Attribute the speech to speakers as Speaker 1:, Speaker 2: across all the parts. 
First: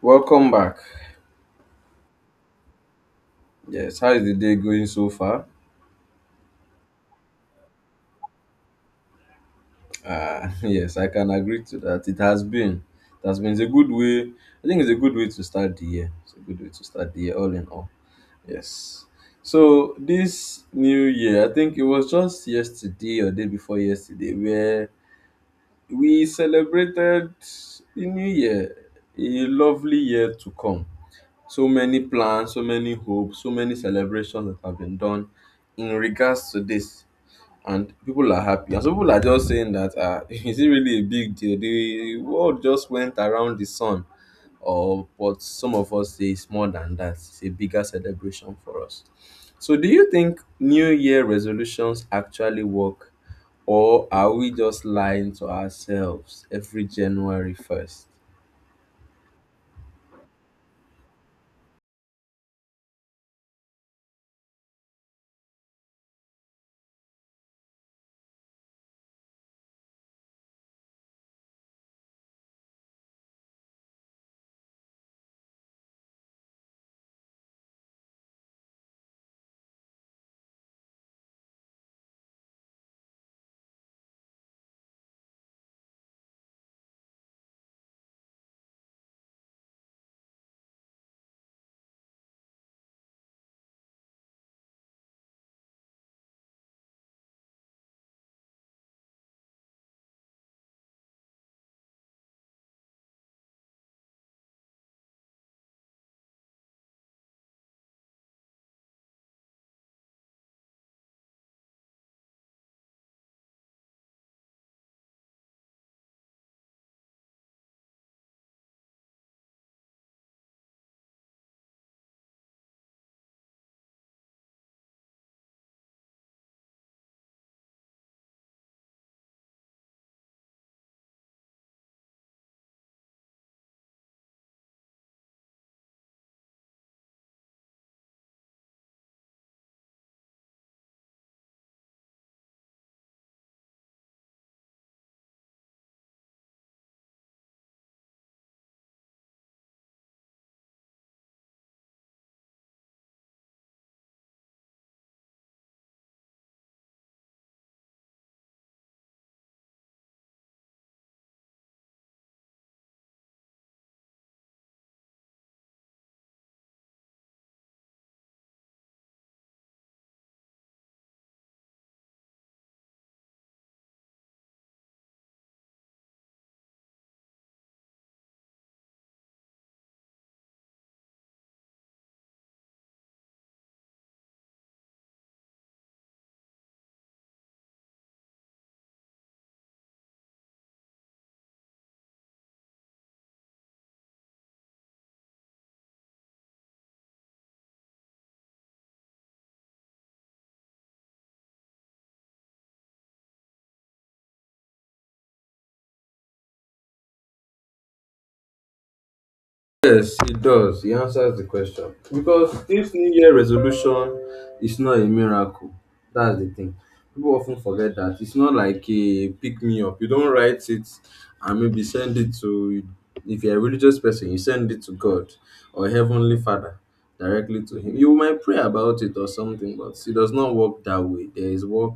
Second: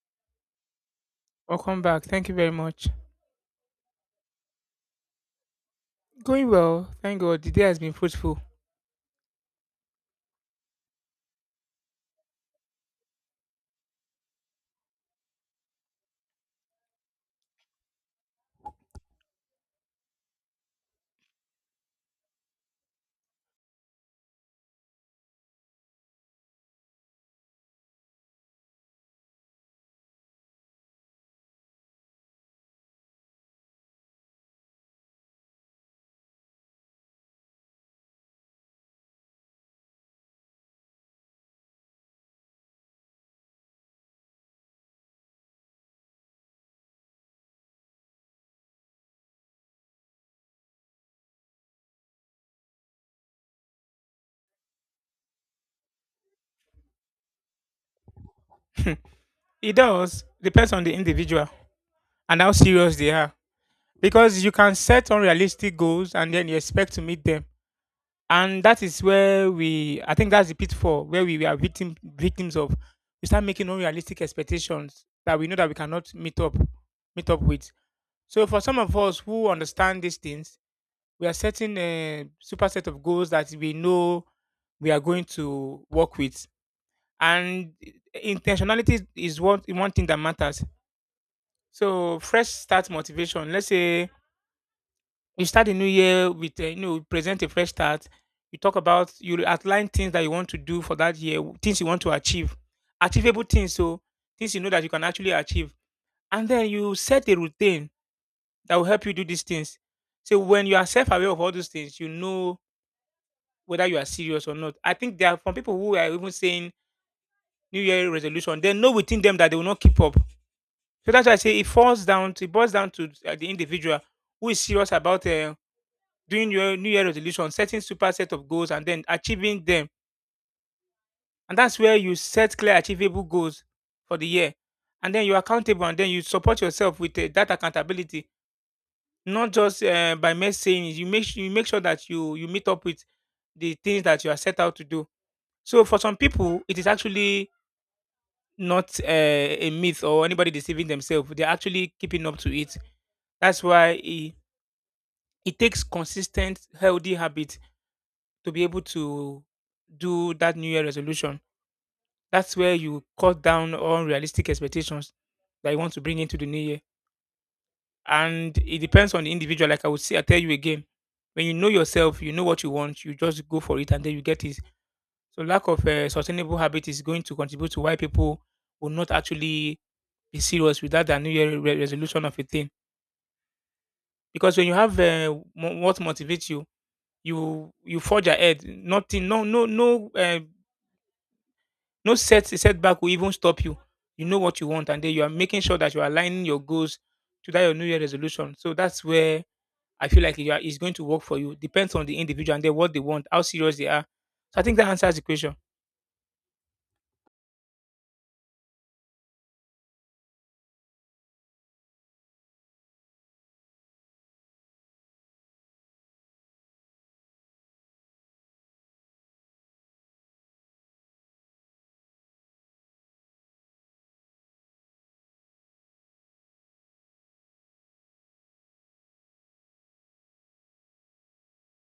Speaker 1: Welcome back.
Speaker 2: Welcome back. Thank you very much.
Speaker 1: Yes, how is the day going so far?
Speaker 2: Going well. Thank God. The day has been fruitful.
Speaker 1: Yes, I can agree to that. It has been. It's a good way. I think it's a good way to start the year. It's a good way to start the year, all in all. Yes. So this new year, I think it was just yesterday or day before yesterday, where we celebrated the new year, a lovely year to come. So many plans, so many hopes, so many celebrations that have been done in regards to this. And people are happy, and some people are just saying that, ah, is it really a big deal? The world just went around the sun. Or what some of us say is, more than that, it's a bigger celebration for us. So, do you think new year resolutions actually work, or are we just lying to ourselves every January 1st?
Speaker 2: It does depends on the individual and how serious they are. Because you can set unrealistic goals and then you expect to meet them. And that is where I think that's the pitfall where we are victims of. We start making unrealistic expectations that we know that we cannot meet up with. So for some of us who understand these things, we are setting a super set of goals that we know we are going to work with, and intentionality is one thing that matters. So fresh start motivation. Let's say you start the new year with you know, present a fresh start. You talk about you outline things that you want to do for that year, things you want to achieve, achievable things. So things you know that you can actually achieve, and then you set a routine that will help you do these things. So when you are self-aware of all those things, you know whether you are serious or not. I think there are some people who are even saying New Year resolution. They know within them that they will not keep up. So that's why I say it boils down to the individual who is serious about doing your New Year resolution, setting super set of goals, and then achieving them. And that's where you set clear, achievable goals for the year, and then you're accountable, and then you support yourself with that accountability, not just by mere saying it. You make sure that you meet up with the things that you are set out to do. So for some people, it is actually not a myth, or anybody deceiving themselves. They're actually keeping up to it. That's why. It takes consistent healthy habit to be able to do that new year resolution. That's where you cut down on realistic expectations that you want to bring into the new year, and it depends on the individual. Like I would say, I tell you again, when you know yourself, you know what you want, you just go for it, and then you get it. So lack of a sustainable habit is going to contribute to why people will not actually be serious with that their new year resolution of a thing. Because when you have what motivates you, you forge ahead. Nothing, no, no, no, no setback will even stop you. You know what you want, and then you are making sure that you are aligning your goals to that your New Year resolution. So that's where I feel like it's going to work for you. Depends on the individual and then what they want, how serious they are. So I think that answers the question.
Speaker 1: Yes, it does. It answers the question. Because if New Year resolution is not a miracle, that's the thing. People often forget that. It's not like a pick me up. You don't write it and maybe send it to, if you're a religious person, you send it to God or Heavenly Father directly to Him. You might pray about it or something, but it does not work that way. There is work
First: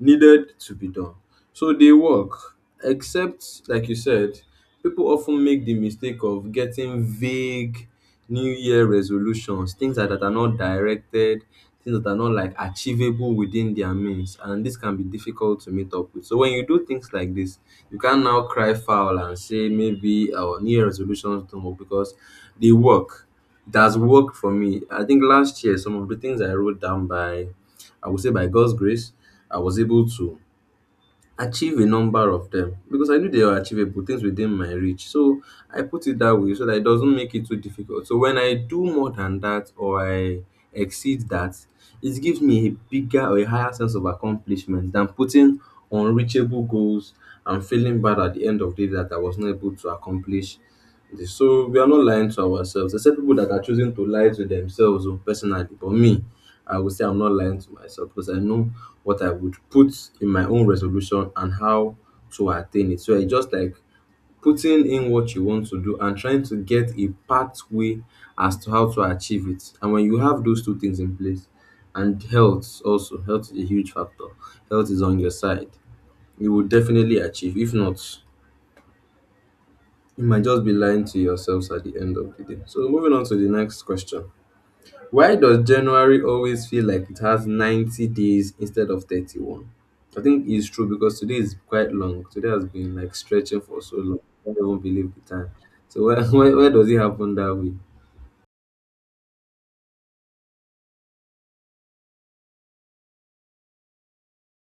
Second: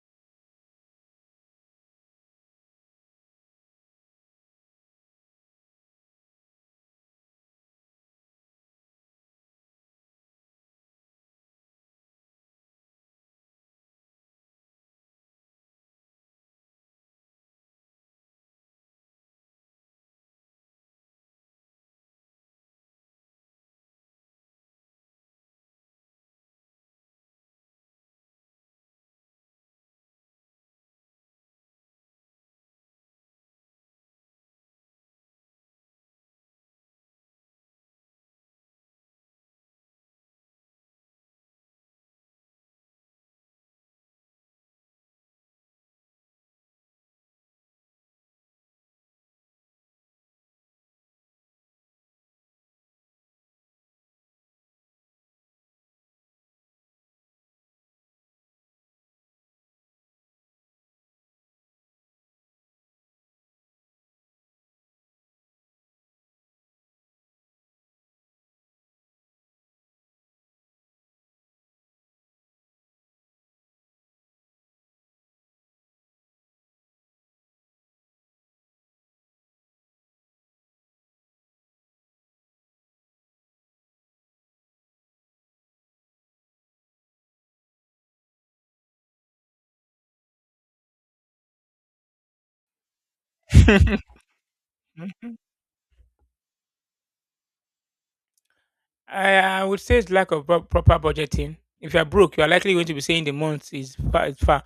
Speaker 1: needed to be done. So they work, except, like you said, people often make the mistake of getting vague New Year resolutions, things that are not directed, things that are not like achievable within their means. And this can be difficult to meet up with. So when you do things like this, you can now cry foul and say maybe our New Year resolutions don't work because they work. It has worked for me. I think last year, some of the things I wrote down, by I would say by God's grace, I was able to achieve a number of them because I knew they were achievable, things within my reach. So I put it that way so that it doesn't make it too difficult. So when I do more than that, or I exceed that, it gives me a bigger or a higher sense of accomplishment than putting unreachable goals and feeling bad at the end of the day that I was not able to accomplish. So we are not lying to ourselves, except people that are choosing to lie to themselves, oh, personally. But me, I would say I'm not lying to myself because I know what I would put in my own resolution and how to attain it. So I just like putting in what you want to do and trying to get a pathway as to how to achieve it. And when you have those two things in place, and health also, health is a huge factor. Health is on your side. You will definitely achieve. If not, you might just be lying to yourselves at the end of the day. So, moving on to the next question. Why does January always feel like it has 90 days instead of 31? I think it's true because today is quite long. Today has been like stretching for so long. I don't believe the time. So, why why does it happen that way?
Speaker 2: I would say it's lack of proper budgeting. If you are broke, you are likely going to be saying the month is far.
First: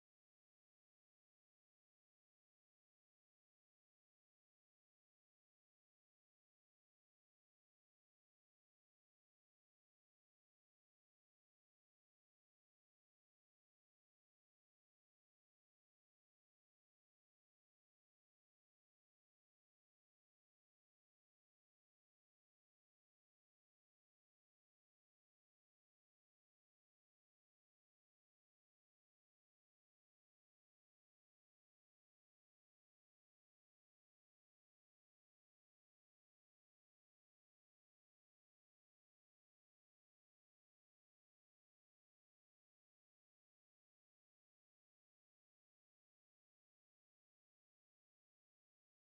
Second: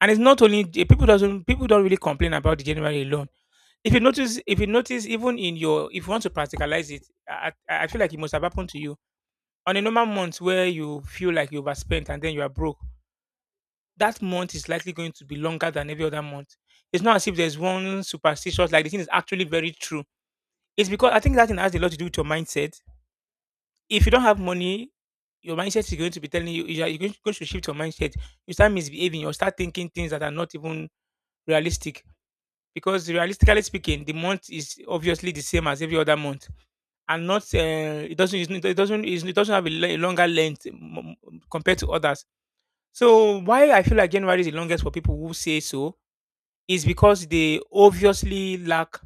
Speaker 2: And it's not only people doesn't people don't really complain about the January alone. If you notice, even in your, if you want to practicalize it, I feel like it must have happened to you on a normal month where you feel like you overspent and then you are broke. That month is likely going to be longer than every other month. It's not as if there's one superstitious, like, the thing is actually very true. It's because I think that thing has a lot to do with your mindset. If you don't have money, your mindset is going to be telling you you are you're going to shift your mindset. You start misbehaving. You start thinking things that are not even realistic. Because realistically speaking, the month is obviously the same as every other month, and not it doesn't it's not- it doesn't it's- it doesn't have a longer length compared to others. So why I feel like January is the longest for people who say so is because they obviously lack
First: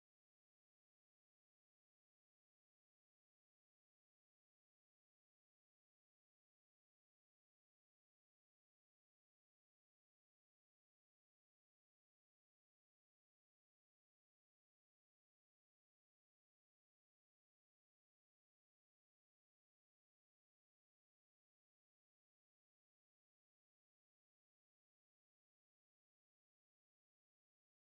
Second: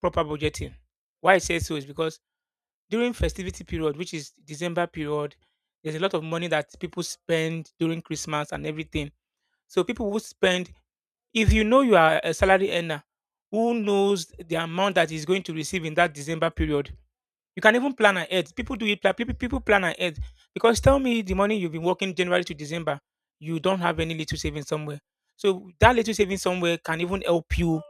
Speaker 2: proper budgeting. Why I say so is because during festivity period, which is December period, there's a lot of money that people spend during Christmas and everything. So people will spend. If you know you are a salary earner, who knows the amount that is going to receive in that December period? You can even plan ahead. People do it. People plan ahead. Because tell me, the money you've been working January to December, you don't have any little savings somewhere. So that little savings somewhere can even help you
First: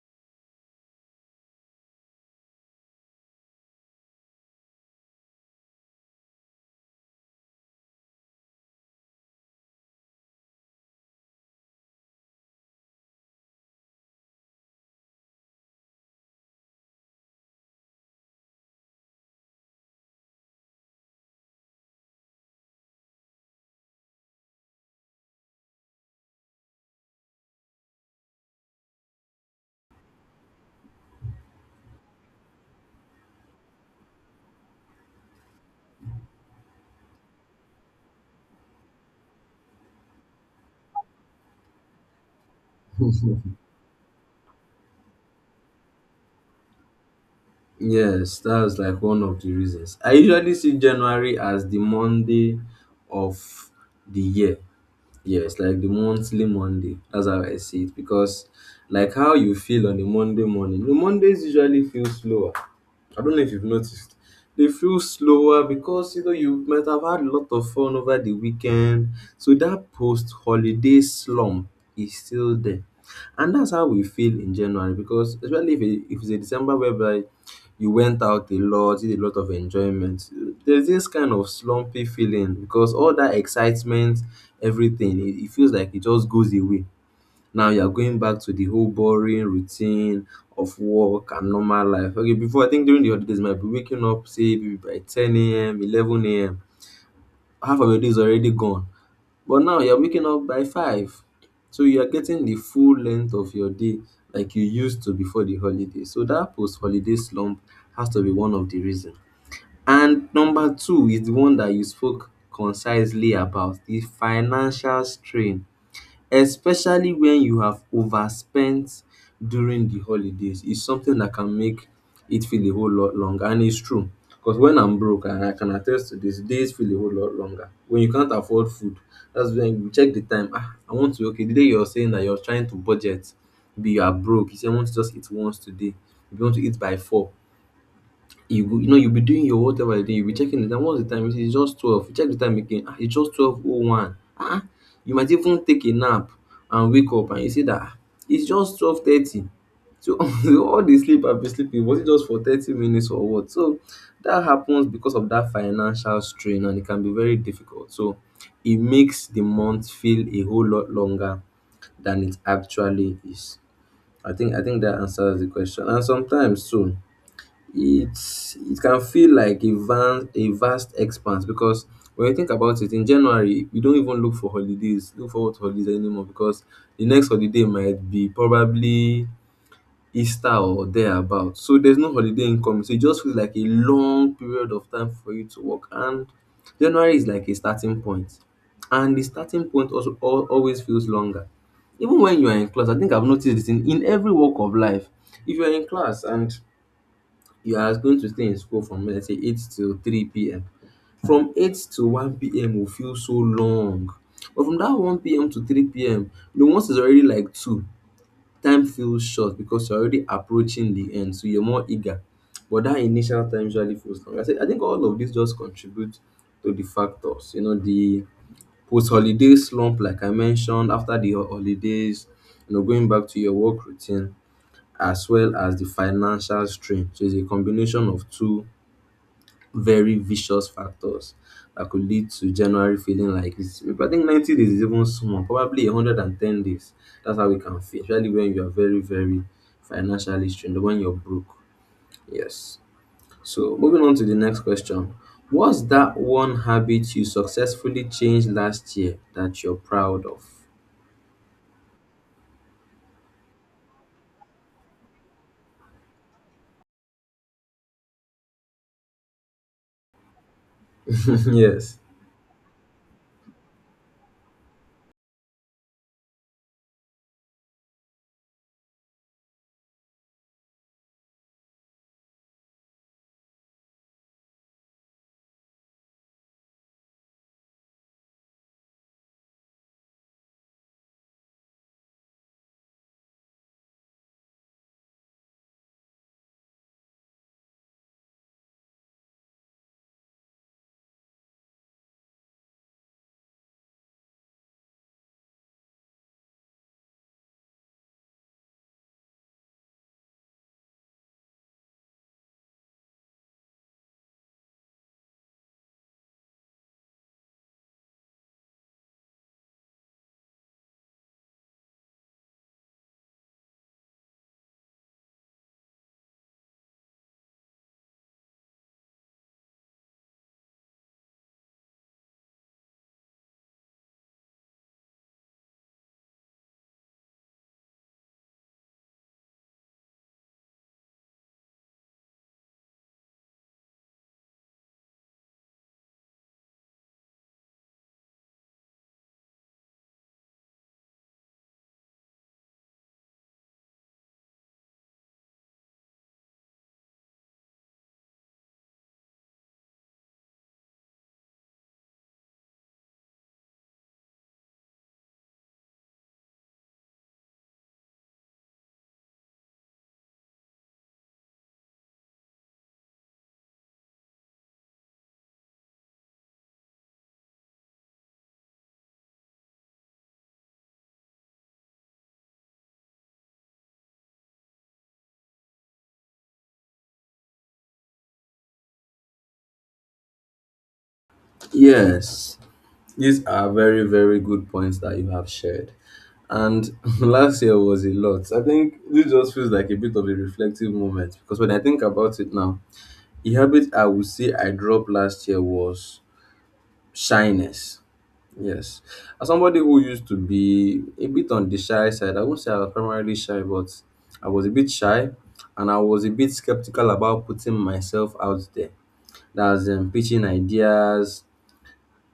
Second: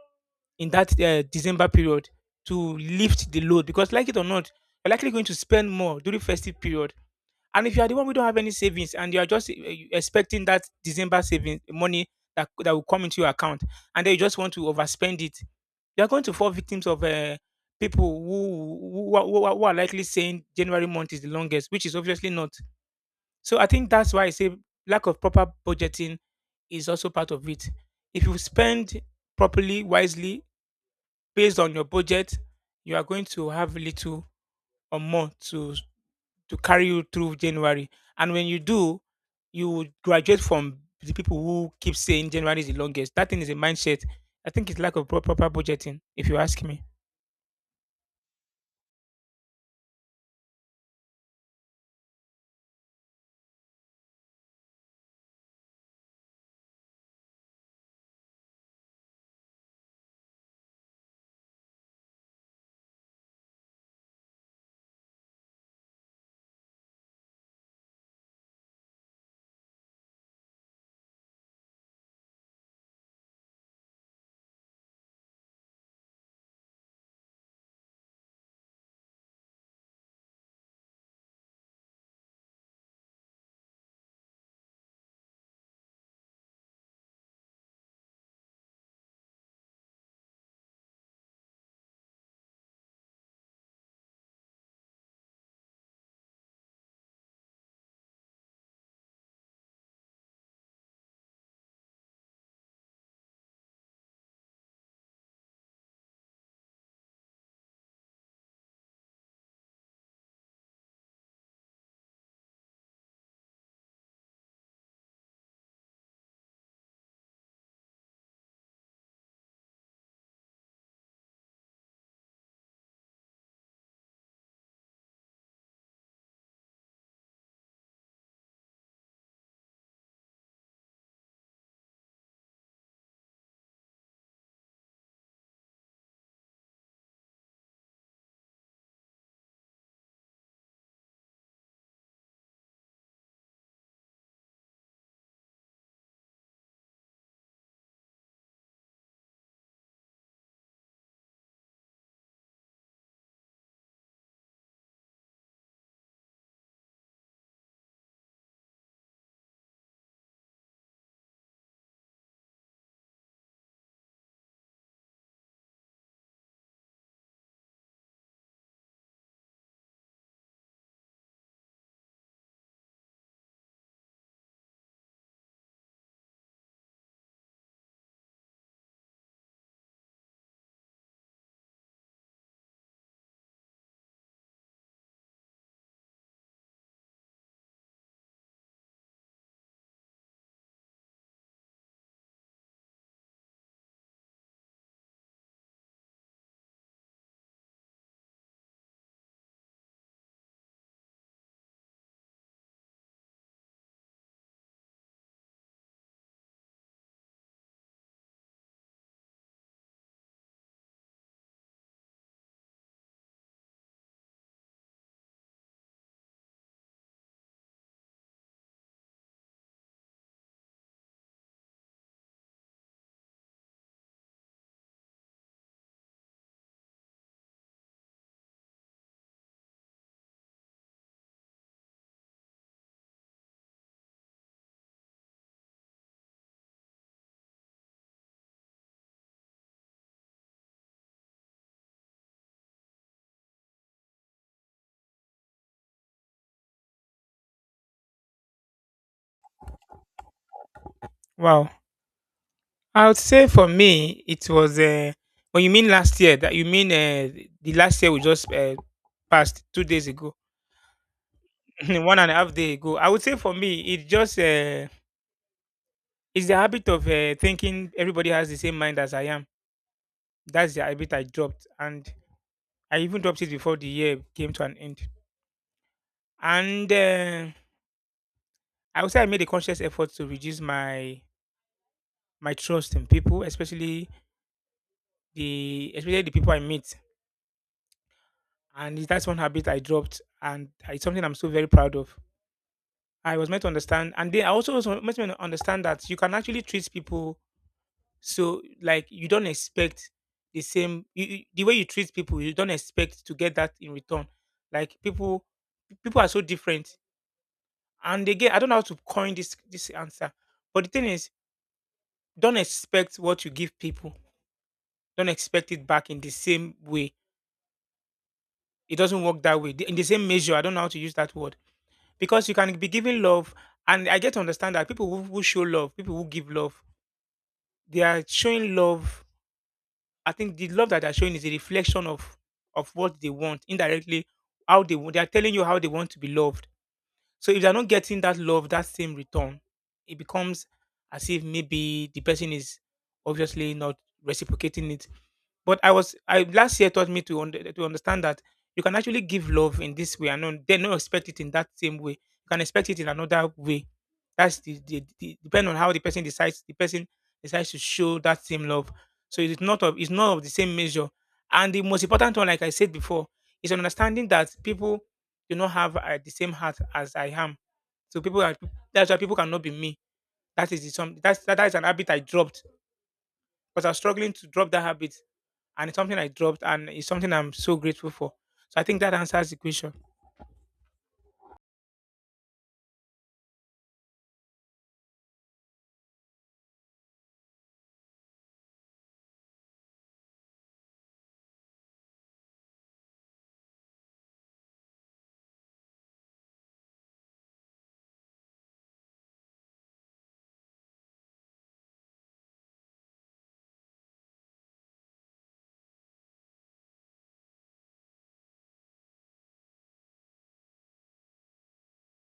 Speaker 2: in that December period to lift the load because, like it or not, you're likely going to spend more during festive period. And if you are the one who don't have any savings, and you are just expecting that December savings money that will come into your account, and then you just want to overspend it, you are going to fall victims of people who are likely saying January month is the longest, which is obviously not. So I think that's why I say lack of proper budgeting is also part of it. If you spend properly, wisely, based on your budget, you are going to have little or more to carry you through January. And when you do, you would graduate from the people who keep saying January is the longest. That thing is a mindset. I think it's lack of proper budgeting, if you ask me.
Speaker 1: Yes, that's like one of the reasons. I usually see January as the Monday of the year. Yes, like the monthly Monday. That's how I see it. Because like how you feel on the Monday morning, the Mondays usually feel slower. I don't know if you've noticed. They feel slower because you know you might have had a lot of fun over the weekend. So that post holiday slump is still there. And that's how we feel in January, because especially if it's a December whereby you went out a lot, did a lot of enjoyment. There's this kind of slumpy feeling because all that excitement, everything, it feels like it just goes away. Now you're going back to the whole boring routine of work and normal life. Okay, before, I think during the holidays, you might be waking up, say, maybe by 10 a.m., 11 a.m. Half of your day is already gone. But now you're waking up by 5. So you are getting the full length of your day like you used to before the holiday. So that post holiday slump has to be one of the reasons. And number two is the one that you spoke concisely about, the financial strain, especially when you have overspent during the holidays, is something that can make it feel a whole lot longer. And it's true, because when I'm broke, and I can attest to this, days feel a whole lot longer when you can't afford food. That's when you check the time, ah, I want to, okay, the day you're saying that you're trying to budget, be, you are broke, you say, I want to just eat once today. If you want to eat by 4, you will, you know, you'll be doing your whatever you do. You'll be checking the time, what's the time, you see, it's just 12. You check the time again, ah, it's just 12:01, ah, you might even take a nap, and wake up and you see that, ah, it's just 12:30. So all the sleep I've been sleeping, was it just for 30 minutes or what? So that happens because of that financial strain, and it can be very difficult. So it makes the month feel a whole lot longer than it actually is. I think that answers the question. And sometimes too, it's it can feel like a vast expanse, because when you think about it, in January, you don't even look for holidays, look forward to holidays anymore, because the next holiday might be probably Easter or thereabout. So there's no holiday income, so it just feels like a long period of time for you to work. And January is like a starting point, and the starting point also always feels longer. Even when you are in class, I think I've noticed this in every walk of life. If you are in class, and you are going to stay in school from, let's say, 8 till 3 p.m. From 8 to 1 p.m. will feel so long. But from that 1 p.m. to 3 p.m., you know, once it's already like 2, time feels short because you're already approaching the end, so you're more eager. But that initial time usually feels long. I say, I think all of this just contribute to the factors, you know, the post-holiday slump, like I mentioned, after the holidays, you know, going back to your work routine, as well as the financial strain. So it's a combination of two very vicious factors that could lead to January feeling like this. I think 90 days is even small, probably 110 days. That's how we can feel, especially when you are very, very financially strained, when you're broke. Yes. So, moving on to the next question. What's that one habit you successfully changed last year that you're proud of?
Speaker 2: Wow. I would say for me, it was when you mean last year, that you mean the last year we just passed 2 days ago,
Speaker 1: Yes.
Speaker 2: one and a half day ago. I would say for me, it just it's the habit of thinking everybody has the same mind as I am. That's the habit I dropped, and I even dropped it before the year came to an end. And I would say I made a conscious effort to reduce my trust in people, especially the people I meet. And that's one habit I dropped, and it's something I'm still very proud of. I was meant to understand, and then I also was meant to understand that you can actually treat people so, like, you don't expect the same the way you treat people. You don't expect to get that in return. Like people, people are so different. And again, I don't know how to coin this answer, but the thing is, don't expect what you give people. Don't expect it back in the same way. It doesn't work that way. In the same measure, I don't know how to use that word, because you can be giving love, and I get to understand that people who show love, people who give love, they are showing love. I think the love that they're showing is a reflection of what they want indirectly. How they want, they are telling you how they want to be loved. So if they're not getting that love, that same return, it becomes as if maybe the person is obviously not reciprocating it. But I was I last year taught me to to understand that you can actually give love in this way and not, then not expect it in that same way. You can expect it in another way. That's the depending on how the person decides. The person decides to show that same love. So it's not of the same measure. And the most important one, like I said before, is understanding that people do not have the same heart as I am. So people are, that's why people cannot be me. That is the, some that's that, that is an habit I dropped, because I was struggling to drop that habit, and it's something I dropped, and it's something I'm so grateful for. So I think that answers the question.
Speaker 1: Yes, these are very, very good points that you have shared. And last year was a lot. I think this just feels like a bit of a reflective moment, because when I think about it now, a habit I would say I dropped last year was shyness. Yes. As somebody who used to be a bit on the shy side, I won't say I was primarily shy, but I was a bit shy, and I was a bit skeptical about putting myself out there. That's, pitching ideas,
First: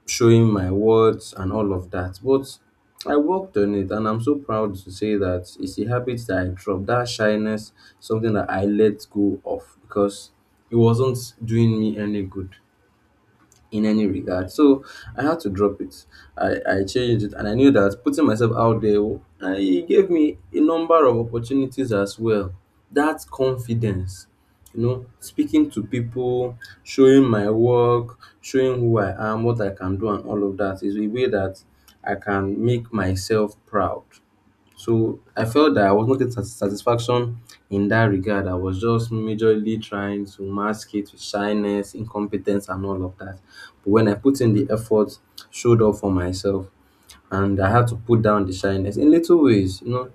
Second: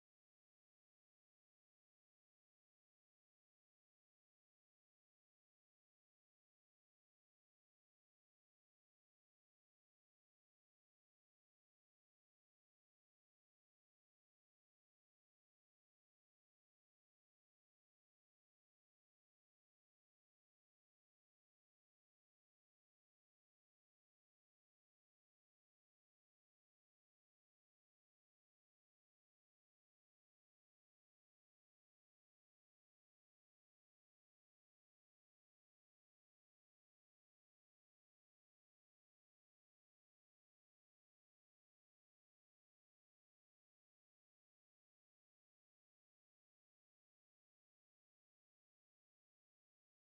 Speaker 1: showing my words and all of that. But I worked on it, and I'm so proud to say that it's a habit that I dropped. That shyness, something that I let go of because it wasn't doing me any good in any regard. So I had to drop it. I changed it, and I knew that putting myself out there, I, it gave me a number of opportunities as well. That confidence, you know, speaking to people, showing my work, showing who I am, what I can do and all of that, is a way that I can make myself proud. So I felt that I was not getting satisfaction in that regard. I was just majorly trying to mask it with shyness, incompetence, and all of that. But when I put in the effort, showed up for myself, and I had to put down the shyness in little ways, you know,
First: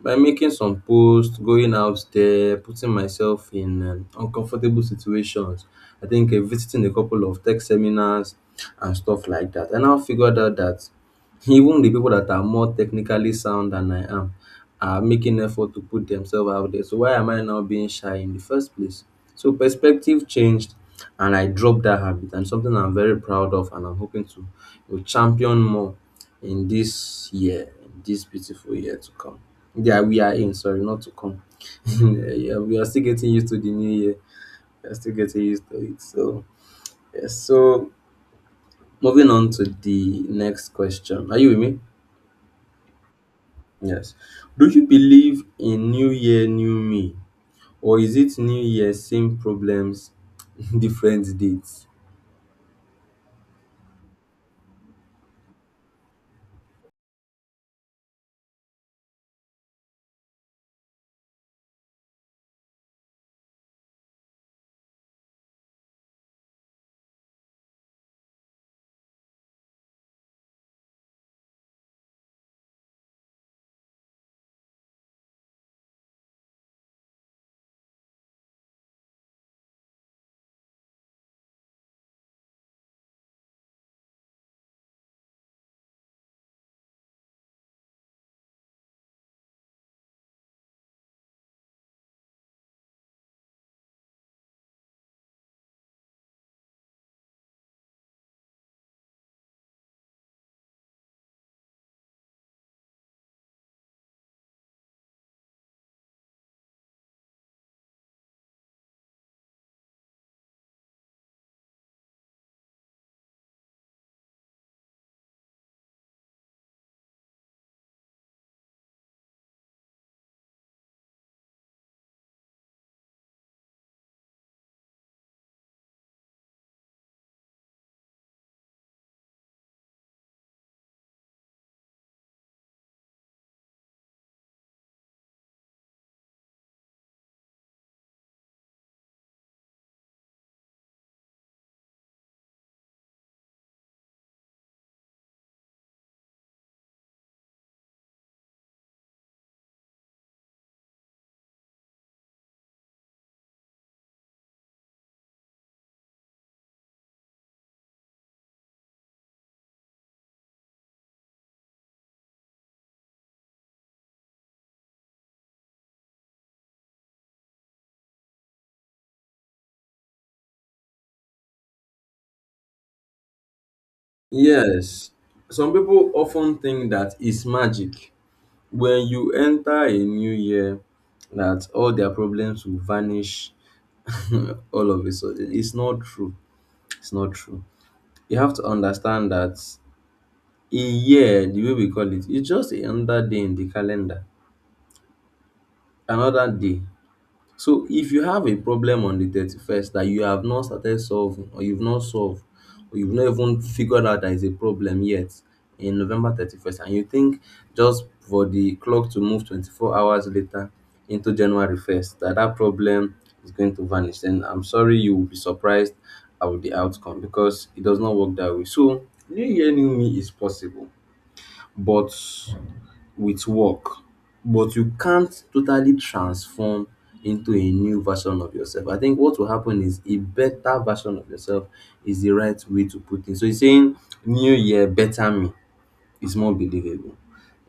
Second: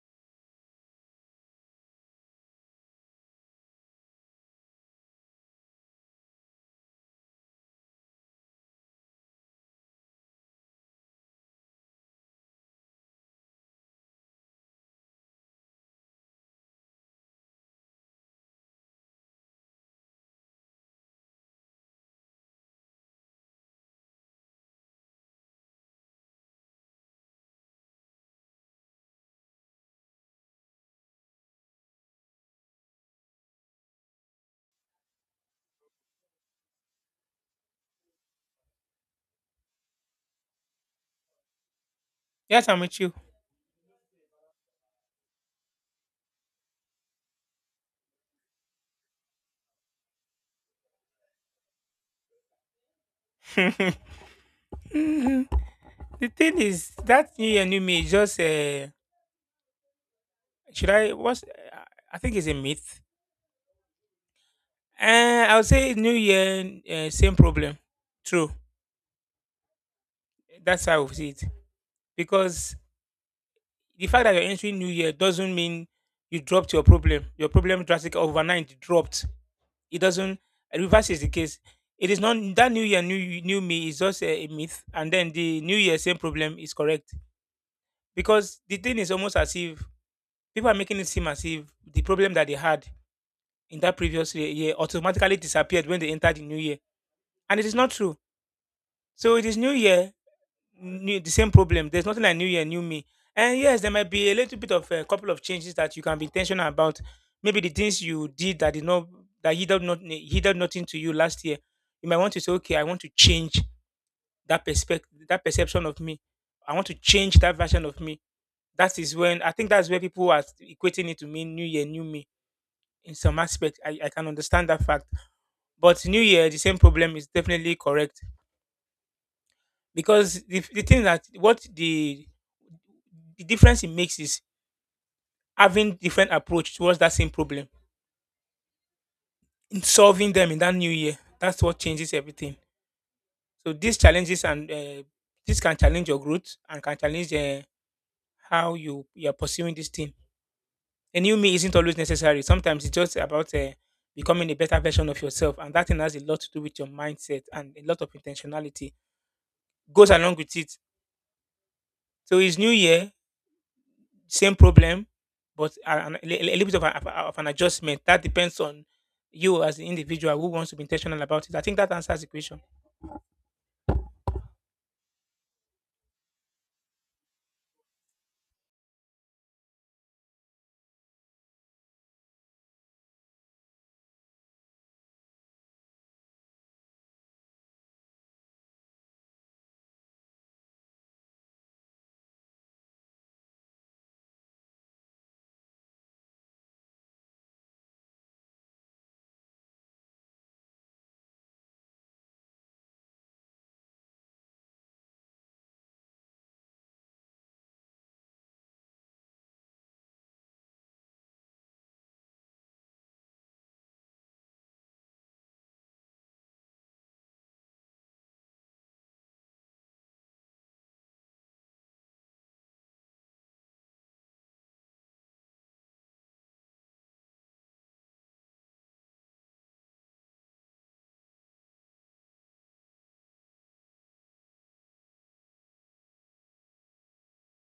Speaker 1: by making some posts, going out there, putting myself in uncomfortable situations. I think visiting a couple of tech seminars and stuff like that. And I now figured out that even the people that are more technically sound than I am are making effort to put themselves out there. So why am I now being shy in the first place? So perspective changed and I dropped that habit and something I'm very proud of and I'm hoping to champion more in this year, in this beautiful year to come. Yeah, we are in, sorry, not to come. Yeah, we are still getting used to the new year. We are still getting used to it. So, yes. So, moving on to the next question. Are you with me?
Speaker 2: Yes, I'm with you.
Speaker 1: Yes. Do you believe in New Year, New Me? Or is it New Year, same problems, different dates?
Speaker 2: the thing is that new year, new me is just should I what's I think it's a myth. I would say new year, same problem. True. That's how I would see it. Because the fact that you're entering New Year doesn't mean you dropped your problem. Your problem drastically overnight dropped. It doesn't. And reverse is the case. It is not that New Year, new me is just a myth, and then the New Year same problem is correct because the thing is almost as if people are making it seem as if the problem that they had in that previous year automatically disappeared when they entered the New Year, and it is not true. So it is New Year new the same problem. There's nothing like New Year, new me. And yes, there might be a little bit of a couple of changes that you can be intentional about. Maybe the things you did that did not that he did not he did nothing to you last year. You might want to say, okay, I want to change that perspective, that perception of me. I want to change that version of me. That is when I think that's where people are equating it to mean new year, new me. In some aspect, I can understand that fact. But new year, the same problem is definitely correct because the thing that what the difference it makes is having different approach towards that same problem in solving them in that new year. That's what changes everything. So these challenges and this can challenge your growth and can challenge how you are pursuing this thing. A new me isn't always necessary. Sometimes it's just about becoming a better version of yourself, and that thing has a lot to do with your mindset, and a lot of intentionality goes along with it. So it's new year same problem, but a little bit of, of an adjustment. That depends on you as the individual who wants to be intentional about it. I think that answers the question.
Speaker 1: Yes. Some people often think that it's magic. When you enter a new year that all their problems will vanish all of a sudden. It's not true. It's not true. You have to understand that a year, the way we call it, it's just another day in the calendar, another day. So if you have a problem on the 31st that you have not started solving or you've not solved or you've not even figured out that is a problem yet in November 31st and you think just for the clock to move 24 hours later into January 1st that that problem is going to vanish, then I'm sorry you will be surprised at the outcome because it does not work that way. So New Year, New Me is possible, but with work, but you can't totally transform into a new version of yourself. I think what will happen is a better version of yourself is the right way to put it. So he's saying new year, better me is more believable.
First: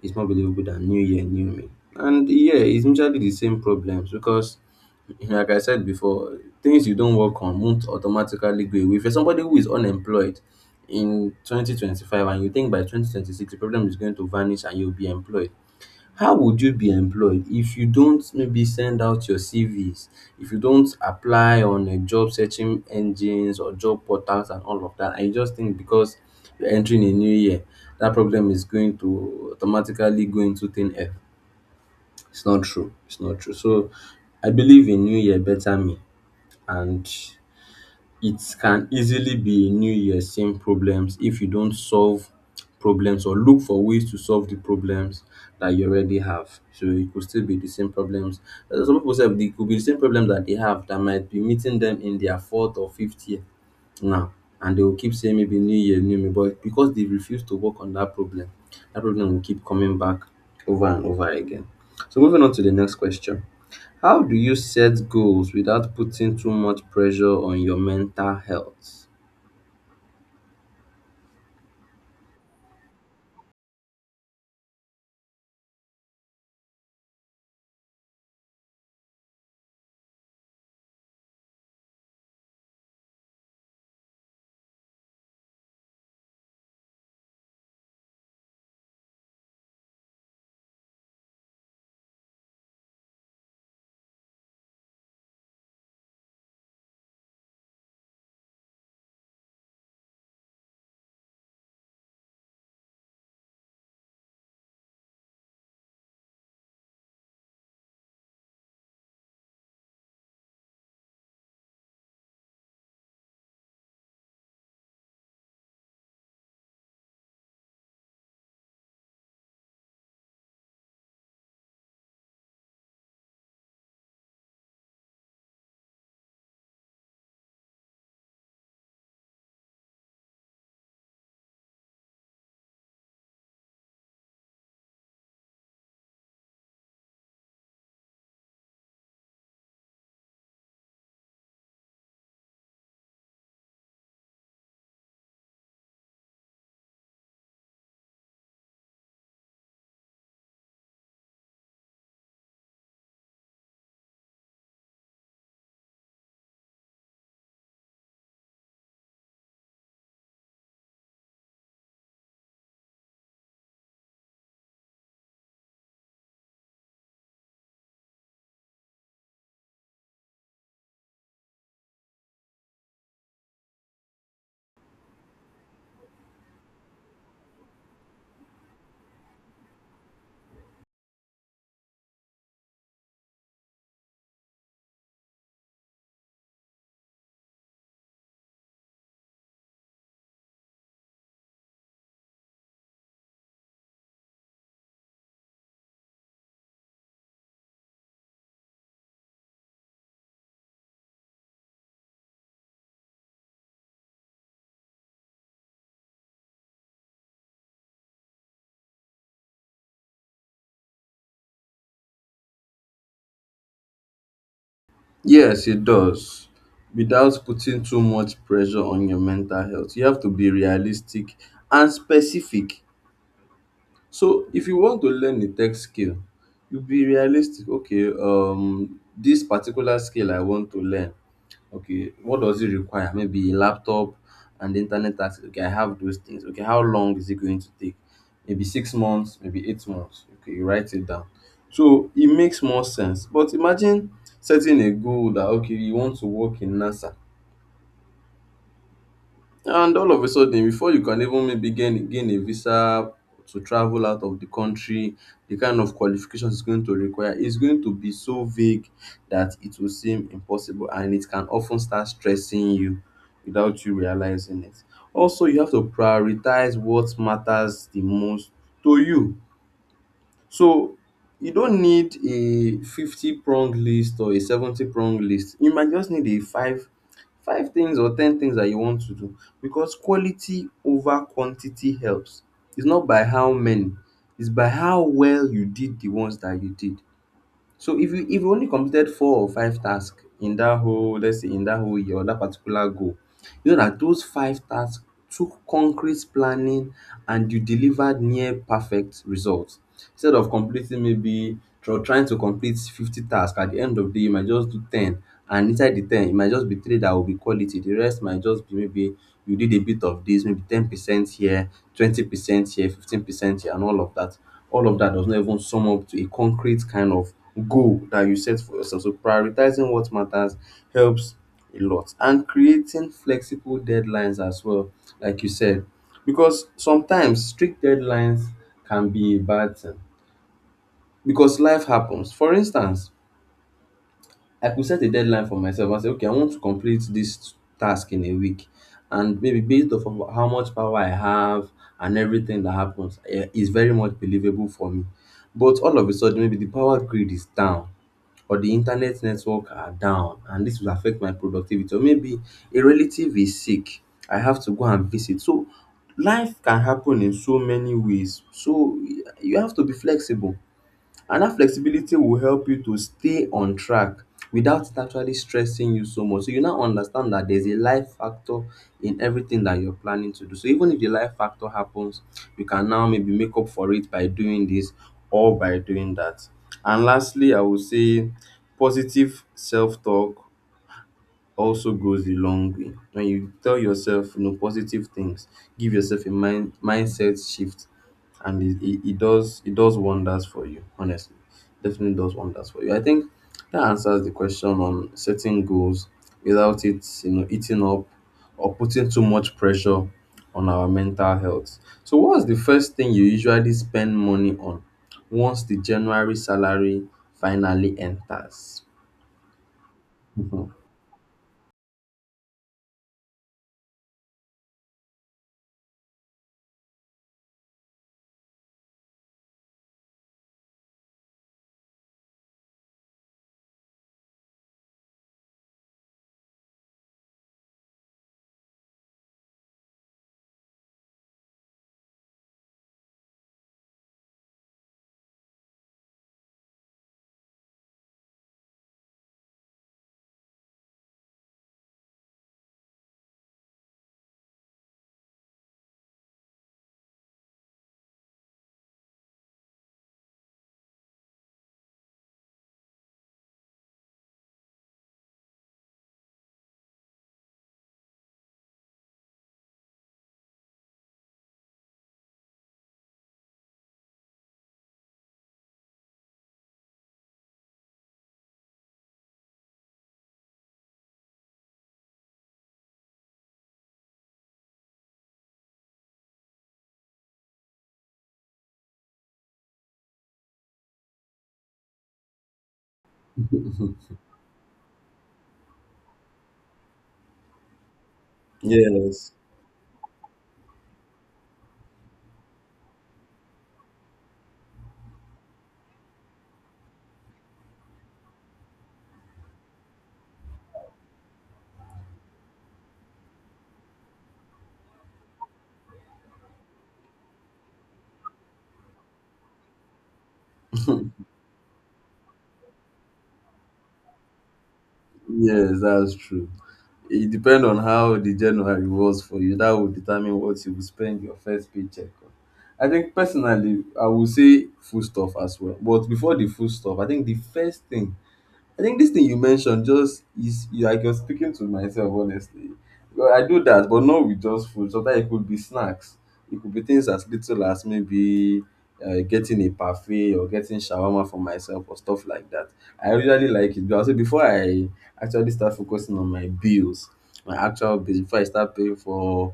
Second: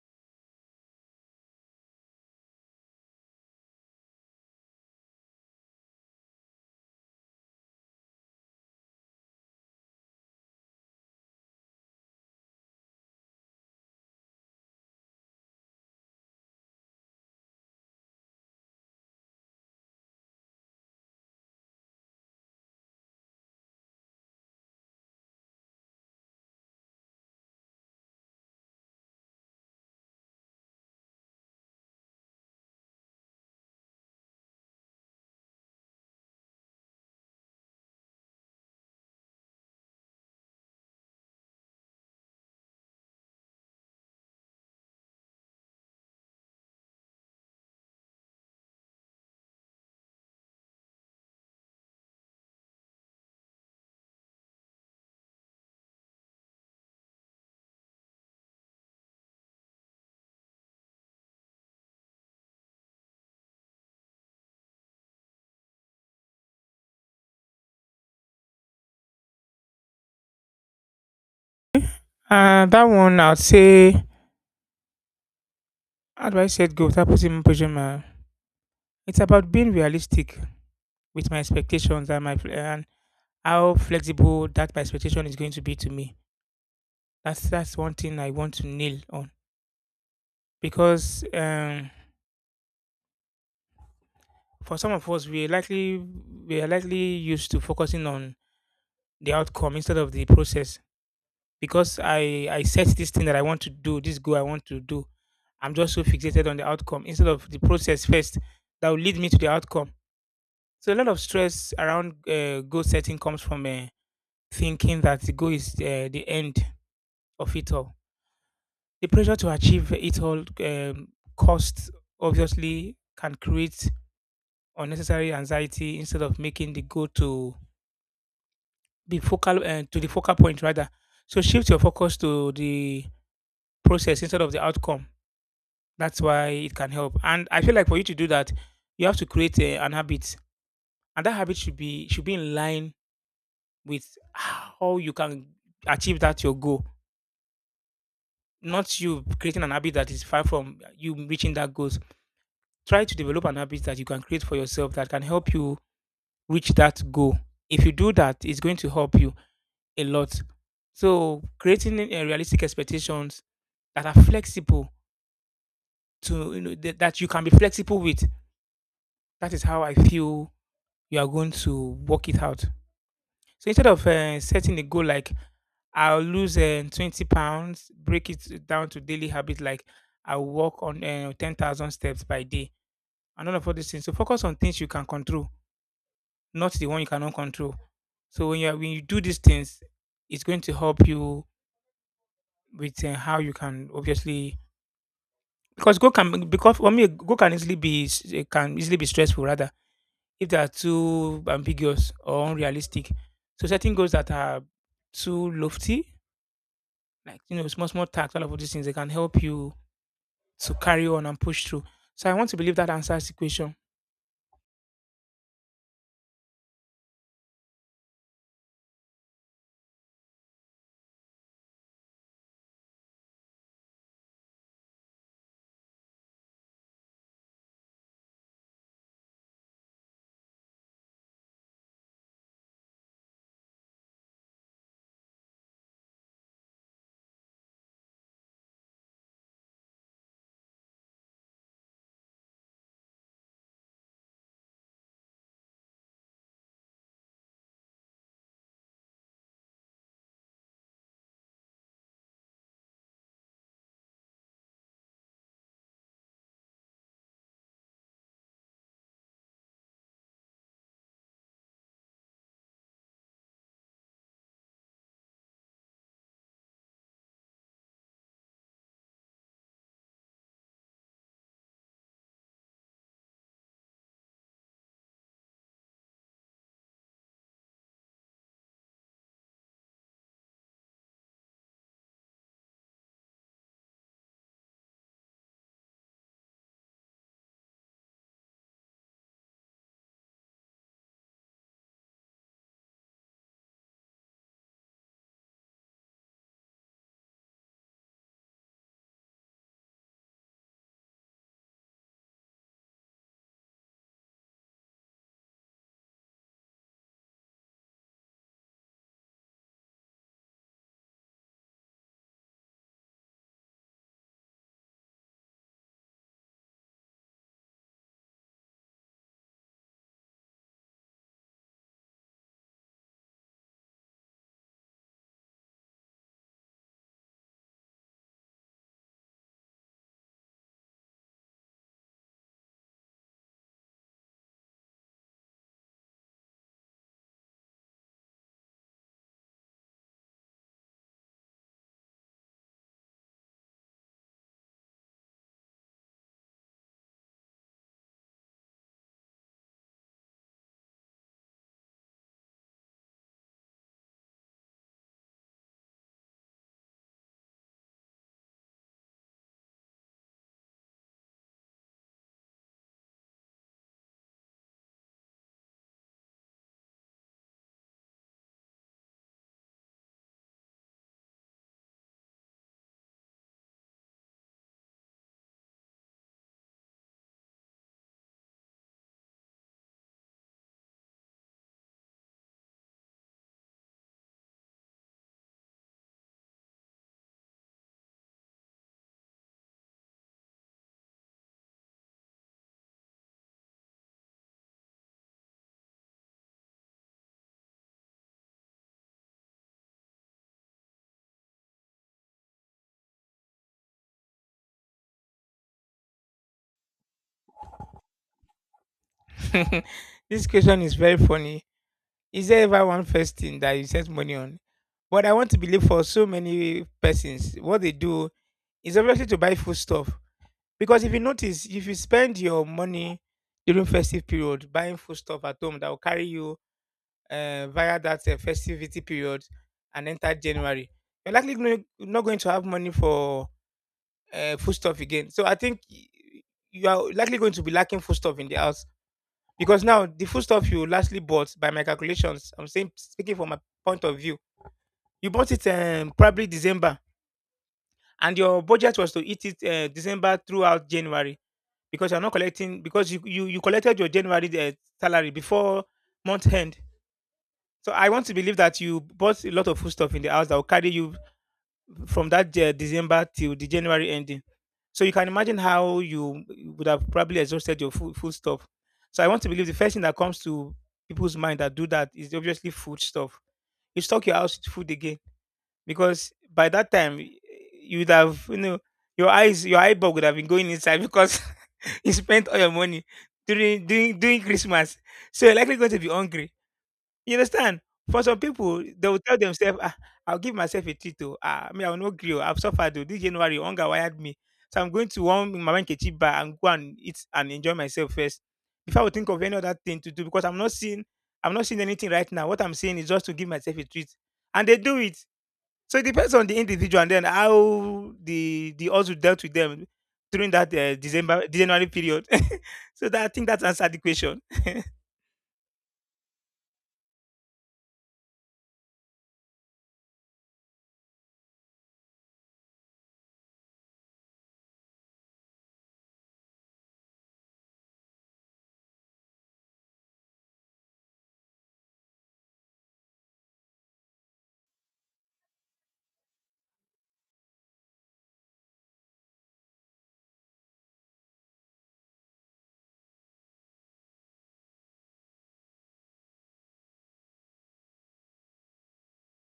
Speaker 1: It's more believable than new year, new me. And yeah, it's usually the same problems because like I said before, things you don't work on won't automatically go away. If you're somebody who is unemployed in 2025 and you think by 2026 the problem is going to vanish and you'll be employed, how would you be employed if you don't maybe send out your CVs, if you don't apply on a job searching engines or job portals and all of that, and you just think because you're entering a new year, that problem is going to automatically go into thin air. It's not true. It's not true. So I believe in new year better me and it can easily be a new year same problems if you don't solve problems or look for ways to solve the problems that you already have. So it could still be the same problems. Some people say, it could be the same problems that they have that might be meeting them in their fourth or fifth year now and they will keep saying maybe new year, new me, but because they refuse to work on that problem will keep coming back over and over again. So moving on to the next question. How do you set goals without putting too much pressure on your mental health?
Speaker 2: That one, I'd say, how do I set goals without putting more pressure? It's about being realistic with my expectations and how flexible that my expectation is going to be to me. That's one thing I want to nail on because for some of us, we are likely used to focusing on the outcome instead of the process, because I set this thing that I want to do, this goal I want to do. I'm just so fixated on the outcome instead of the process first that will lead me to the outcome. So a lot of stress around goal setting comes from thinking that the goal is the end of it all. The pressure to achieve it all cost obviously can create unnecessary anxiety instead of making the goal to be focal to the focal point rather. So shift your focus to the process instead of the outcome. That's why it can help. And I feel like for you to do that, you have to create an habit, and that habit should be in line with how you can achieve that your goal. Not you creating an habit that is far from you reaching that goals. Try to develop an habit that you can create for yourself that can help you reach that goal. If you do that, it's going to help you a lot. So creating a realistic expectations that are flexible to you know, that you can be flexible with. That is how I feel you are going to work it out. So instead of setting a goal like I'll lose 20 pounds, break it down to daily habits like I walk on 10,000 steps by day and all these things. So focus on things you can control, not the one you cannot control. So when you do these things, it's going to help you with how you can obviously, because go can because for me go can easily be s- eh, can easily be stressful rather if they are too ambiguous or unrealistic. So setting goals that are too lofty, like you know, small small tasks, all of these things, they can help you to carry on and push through. So I want to believe that answers the question.
Speaker 1: Yes, it does. Without putting too much pressure on your mental health, you have to be realistic and specific. So if you want to learn a tech skill, you be realistic. Okay, this particular skill I want to learn. Okay, what does it require? Maybe a laptop and internet access. Okay, I have those things. Okay, how long is it going to take? Maybe 6 months, maybe 8 months. Okay, you write it down. So it makes more sense. But imagine setting a goal that okay, you want to work in NASA and all of a sudden, before you can even maybe gain a visa to travel out of the country, the kind of qualifications it's going to require is going to be so vague that it will seem impossible and it can often start stressing you without you realizing it. Also, you have to prioritize what matters the most to you so you don't need a 50 prong list or a 70 prong list. You might just need a five things or 10 things that you want to do because quality over quantity helps. It's not by how many, it's by how well you did the ones that you did. So if you only completed four or five tasks in that whole let's say in that whole year or that particular goal, you know that those five tasks took concrete planning and you delivered near perfect results instead of completing maybe trying to complete 50 tasks at the end of the day you might just do 10 and inside the 10 it might just be three that will be quality the rest might just be maybe you did a bit of this maybe 10% here 20% here 15% here and all of that. All of that does not even sum up to a concrete kind of goal that you set for yourself, so prioritizing what matters helps a lot, and creating flexible deadlines as well, like you said, because sometimes strict deadlines can be a bad thing because life happens. For instance, I could set a deadline for myself and say, okay, I want to complete this task in a week. And maybe based off of how much power I have and everything that happens, eh, is very much believable for me. But all of a sudden, maybe the power grid is down or the internet network are down and this will affect my productivity or maybe a relative is sick I have to go and visit so life can happen in so many ways so you have to be flexible and that flexibility will help you to stay on track without it actually stressing you so much. So you now understand that there's a life factor in everything that you're planning to do. So even if the life factor happens, you can now maybe make up for it by doing this or by doing that. And lastly, I would say positive self talk also goes a long way. When you tell yourself, positive things, give yourself a mindset shift, and it does wonders for you. Honestly, definitely does wonders for you. I think that answers the question on setting goals without it, eating up or putting too much pressure on our mental health. So, what's the first thing you usually spend money on once the January salary finally enters?
Speaker 2: This question is very funny. Is there ever one first thing that you set money on? But I want to believe for so many persons, what they do is obviously to buy food stuff. Because if you notice, if you spend your money during festive period buying food stuff at home that will carry you via that festivity period and enter January, you're not going to have money for food stuff again. So I think you are likely going to be lacking food stuff in the house, because now the food stuff you lastly bought, by my calculations, I'm saying speaking from my point of view, you bought it probably December, and your budget was to eat it December throughout January, because you're not collecting because you collected your January salary before month end. So I want to believe that you bought a lot of food stuff in the house that will carry you from that December till the January ending. So you can imagine how you would have probably exhausted your food stuff. So I want to believe the first thing that comes to people's mind that do that is obviously food stuff. You stock your house with food again, because by that time you would have, you know, your eyeball would have been going inside, because you spent all your money during Christmas. So you're likely going to be hungry, you understand? For some people, they will
Speaker 1: Yes.
Speaker 2: tell themselves, ah, I'll give myself a treat. Oh, ah, me, I will not grill. I've suffered. Oh. This January, hunger wired me. So I'm going to one my Kechi bar and go and eat and enjoy myself first before I would think of any other thing to do, because I'm not seeing anything right now. What I'm saying is just to give myself a treat. And they do it. So it depends on the individual and then how the also dealt with them during that December January period. so that I think that's answered the question.
Speaker 1: Yes, that's true. It depends on how the January was for you. That will determine what you will spend your first paycheck on. I think personally, I will say food stuff as well. But before the food stuff, I think the first thing I think this thing you mentioned just is you like you're speaking to myself honestly. Well, I do that, but not with just food. Sometimes it could be snacks. It could be things as little as maybe getting a parfait or getting shawarma for myself or stuff like that. I usually like it, but I say before I actually start focusing on my bills, my actual bills, before I start paying for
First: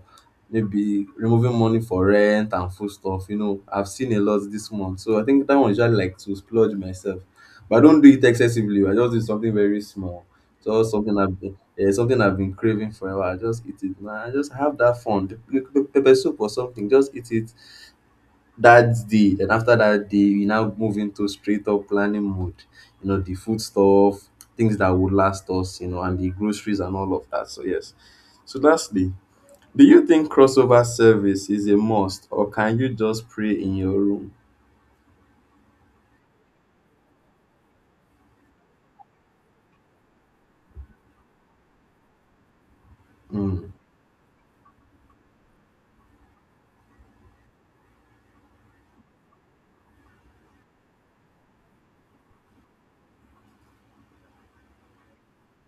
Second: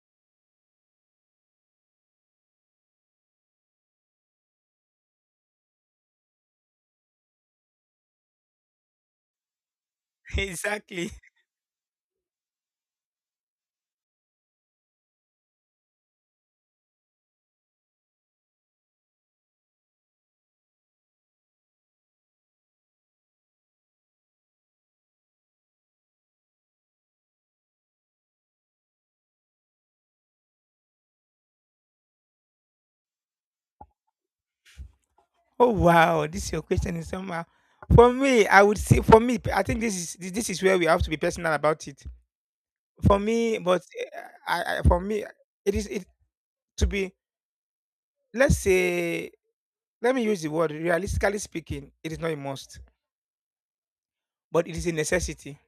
Speaker 1: maybe removing money for rent and food stuff, you know, I've seen a lot this month. So I think that one usually like to splurge myself but I don't do it excessively. I just do something very small. Just
Speaker 2: exactly.
Speaker 1: something I've been, eh, something I've been craving forever. I just eat it. Man, I just have that fun. Pepper soup or something. Just eat it that day. Then after that day, you now move into straight up planning mode. You know the food stuff, things that would last us. You know, and the groceries and all of that. So yes. So lastly, do you think crossover service is a must, or can you just pray in your room?
Speaker 2: Oh wow, this your question is somehow. For me, I would say for me, I think this is where we have to be personal about it. For me,
Speaker 1: Mm.
Speaker 2: but uh, I for me, it is it to be. Let's say, let me use the word. Realistically speaking, it is not a must, but it is a necessity.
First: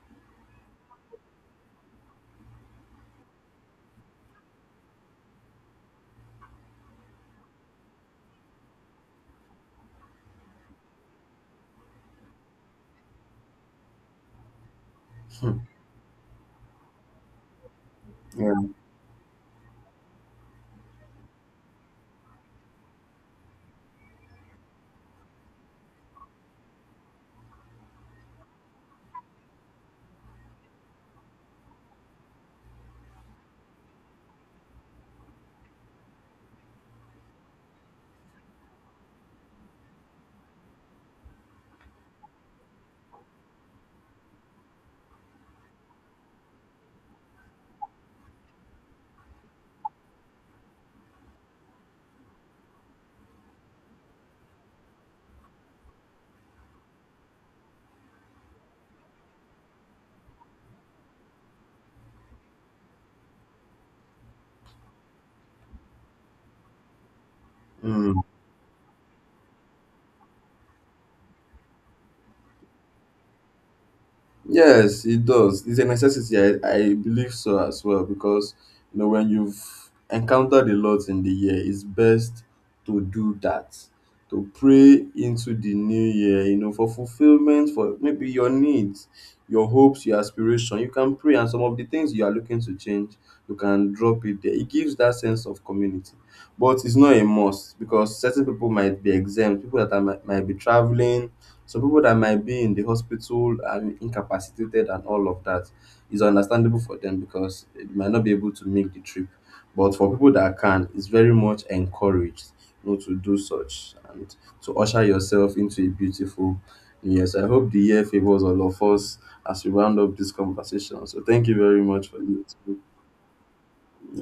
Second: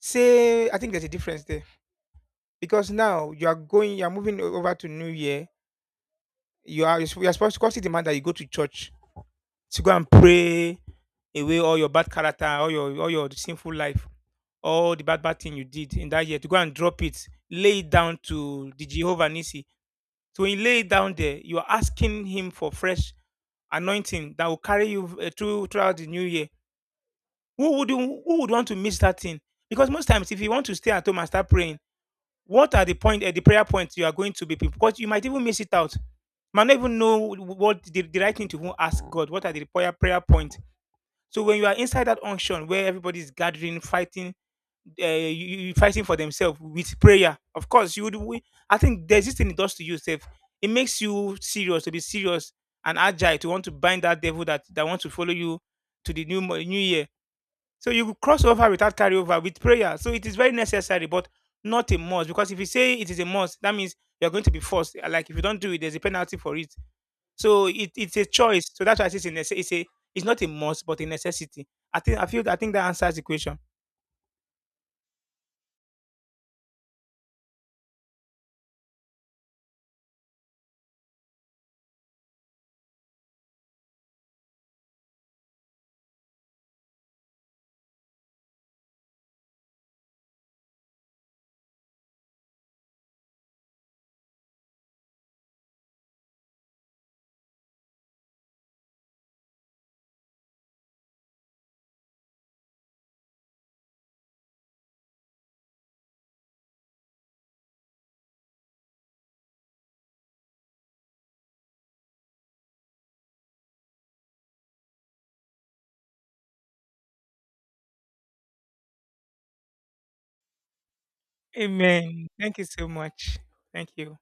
Speaker 2: Say, I think there's a difference there, because now you are moving over to New Year. You are supposed to constantly demand that you go to church to go and pray away all your bad character, all your sinful life, all the bad bad thing you did in that year, to go and drop it, lay it down
Speaker 1: Yeah.
Speaker 2: to the Jehovah Nisi. So when you lay it down there, you are asking him for fresh anointing that will carry you throughout the new year. Who would want to miss that thing? Because most times, if you want to stay at home and start praying, what are the prayer points you are going to be? Because you might even miss it out. Might not even know what the right thing to even ask God. What are the prayer points? So when you are inside that unction where everybody is gathering, fighting, you fighting for themselves with prayer. Of course, you would. I think there's this thing it does to you, Steph. It makes you serious and agile to want to bind that devil that wants to follow you to the new year. So you could cross over without carryover with prayer. So it is very necessary, but not a must. Because if you say it is a must, that means you're going to be forced. Like if you don't do it, there's a penalty for it. So it's
Speaker 1: Mm.
Speaker 2: a choice. So that's why I say it's a, it's not a must, but a necessity. I think that answers the question.
Speaker 1: Yes, it does. It's a necessity. I believe so as well because you know when you've encountered a lot in the year, it's best to do that, to pray into the new year. You know, for fulfillment, for maybe your needs, your hopes, your aspiration. You can pray, and some of the things you are looking to change, you can drop it there. It gives that sense of community, but it's not a must because certain people might be exempt. People that are, might be traveling some people that might be in the hospital and incapacitated and all of that is understandable for them because they might not be able to make the trip. But for people that can, it's very much encouraged, you know, to do such and to usher yourself into a beautiful New year. So I hope the year favors all of us as we round up this conversation. So thank you very much for
Speaker 2: Amen.
Speaker 1: this.
Speaker 2: Thank you so much. Thank you.